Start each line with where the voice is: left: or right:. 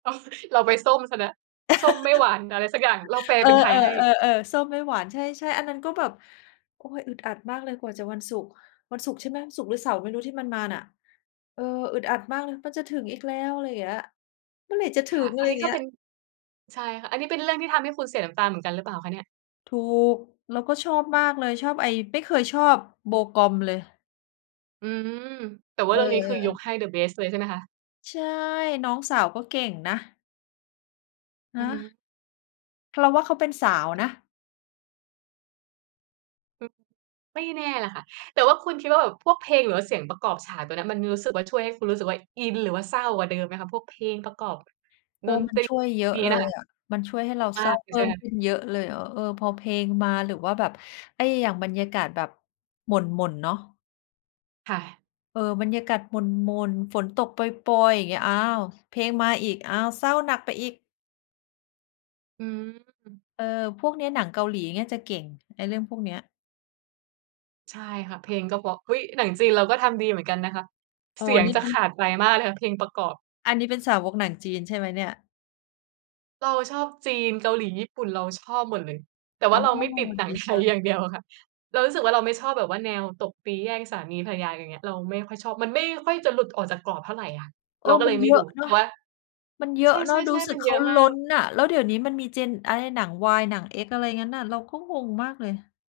right: อ๋อ เราไปส้มเสียแล้ว ส้มไม่หวาน อะไรสักอย่าง เราแปล
left: เออ
right: เป็นไทยให้
left: ๆ ๆ ๆ ส้มไม่หวาน ใช่ ๆ อันนั้นก็แบบ โอ้ย! อึดอัดมากเลยกว่าจะวันศุกร์ วันศุกร์ใช่ไหม ศุกร์หรือเสาร์ไม่รู้ที่มันมาน่ะ เออ อึดอัดมากเลย "มันจะถึงอีกแล้ว" อะไรอย่างเงี้ย "เมื่อไหร่จะถึ
right: ค่ะ
left: ง?" อ
right: อ
left: ะไ
right: ั
left: ร
right: น
left: อ
right: น
left: ย
right: ี
left: ่
right: ้
left: างเ
right: ก็
left: งี้
right: เป
left: ย
right: ็น ใช่ค่ะ อันนี้เป็นเรื่องที่ทำให้คุณเสียน้ำตาเหมือนกันหรือเปล่าคะเนี่ย?
left: ถูก แล้วก็ชอบมากเลย ชอบไอ้ ไม่เคยชอบ Bo Gum เลย
right: อืม แต่ว่าเรื่องนี้ คือย
left: เออ
right: กให้ The Best เลย ใช่ไหมคะ?
left: ใช่ น้องสาวก็เก่งนะ ฮ
right: อือ
left: ะ
right: ฮึ
left: เราว่าเขาเป็นสาวนะ
right: อืม ไม่แน่น่ะค่ะ แต่ว่าคุณคิดว่าแบบพวกเพลงหรือว่าเสียงประกอบฉาก ตัวเนี้ย มันมีรู้สึกว่า ช่วยให้คุณรู้สึกว่าอินหรือว่าเศร้ากว่าเดิมไหมคะ? พวกเพลงประกอบ
left: โอ้
right: ด
left: ว
right: น
left: ่ามั
right: ต
left: น
right: รี
left: ช่วยเย
right: พ
left: อ
right: วก
left: ะ
right: นี้
left: เล
right: น่ะ
left: ย
right: ค่ะ
left: อะ มันช่วยให้เรา
right: ม
left: เ
right: า
left: ศร้า
right: กอย
left: เพ
right: ู่ ใ
left: ิ่
right: ช่ไ
left: ม
right: หมค
left: ข
right: ะ?
left: ึ้นเยอะเลยอะ เออ ๆ พอเพลงมา หรือว่าแบบไอ้ อย่างบรรยากาศแบบหม่น ๆ เนาะ
right: ค่ะ
left: เออ บรรยากาศหม่น ๆ ฝนตกปรอย ๆ อย่างเงี้ย อ้าว! เพลงมาอีก อ้าว! เศร้าหนักไปอีก
right: อืม
left: เออ พวกเนี้ย หนังเกาหลีเงี้ยจะเก่ง ไอ้เรื่องพวกเนี้ย
right: ใช่ค่ะ เพลงก็เพราะ อุ๊ย! หนังจีนเราก็ทำดีเหมือนกันนะคะ
left: อ๋
right: เ
left: อ
right: สียง
left: นี่
right: จะ
left: มั
right: ข
left: น
right: าดไปมากเลยค่ะ เพลงประกอบ
left: อันนี้เป็นสาวกหนังจีน ใช่ไหมเนี่ย?
right: เราชอบจีน เกาหลี ญี่ปุ่น เราชอบหมดเลย แต่ว
left: อ
right: ่
left: ๋
right: า
left: อ
right: เราไม่ติดหนั
left: ด
right: ง
left: ี
right: ไท
left: จั
right: ยอ
left: ง
right: ย่างเดียวอะค่ะ เรารู้สึกว่าเราไม่ชอบแบบว่าแนวตบตีแย่งสามีภรรยากัน อย่างเงี้ย เราไม่ค่อยชอบ มันไม่ค่อยจะหลุดออกจากกรอบเท่าไรอะ
left: เอ
right: เรา
left: อ
right: ก็
left: ม
right: เ
left: ั
right: ล
left: น
right: ยไม
left: เย
right: ่
left: อ
right: ด
left: ะ
right: ู
left: เน
right: แ
left: า
right: ต่
left: ะ
right: ว่า
left: มันเยอ
right: ใ
left: ะเนาะ รู
right: ช
left: ้
right: ่
left: ส
right: ๆ
left: ึ
right: ๆ ม
left: ก
right: ัน
left: เข
right: เยอ
left: า
right: ะม
left: ล
right: า
left: ้
right: ก
left: นน่ะ แล้วเดี๋ยวนี้มันมีเจนอะไร หนังวาย หนังเอ็กซ์ อะไรอย่างงั้นน่ะ เราก็งงมากเลย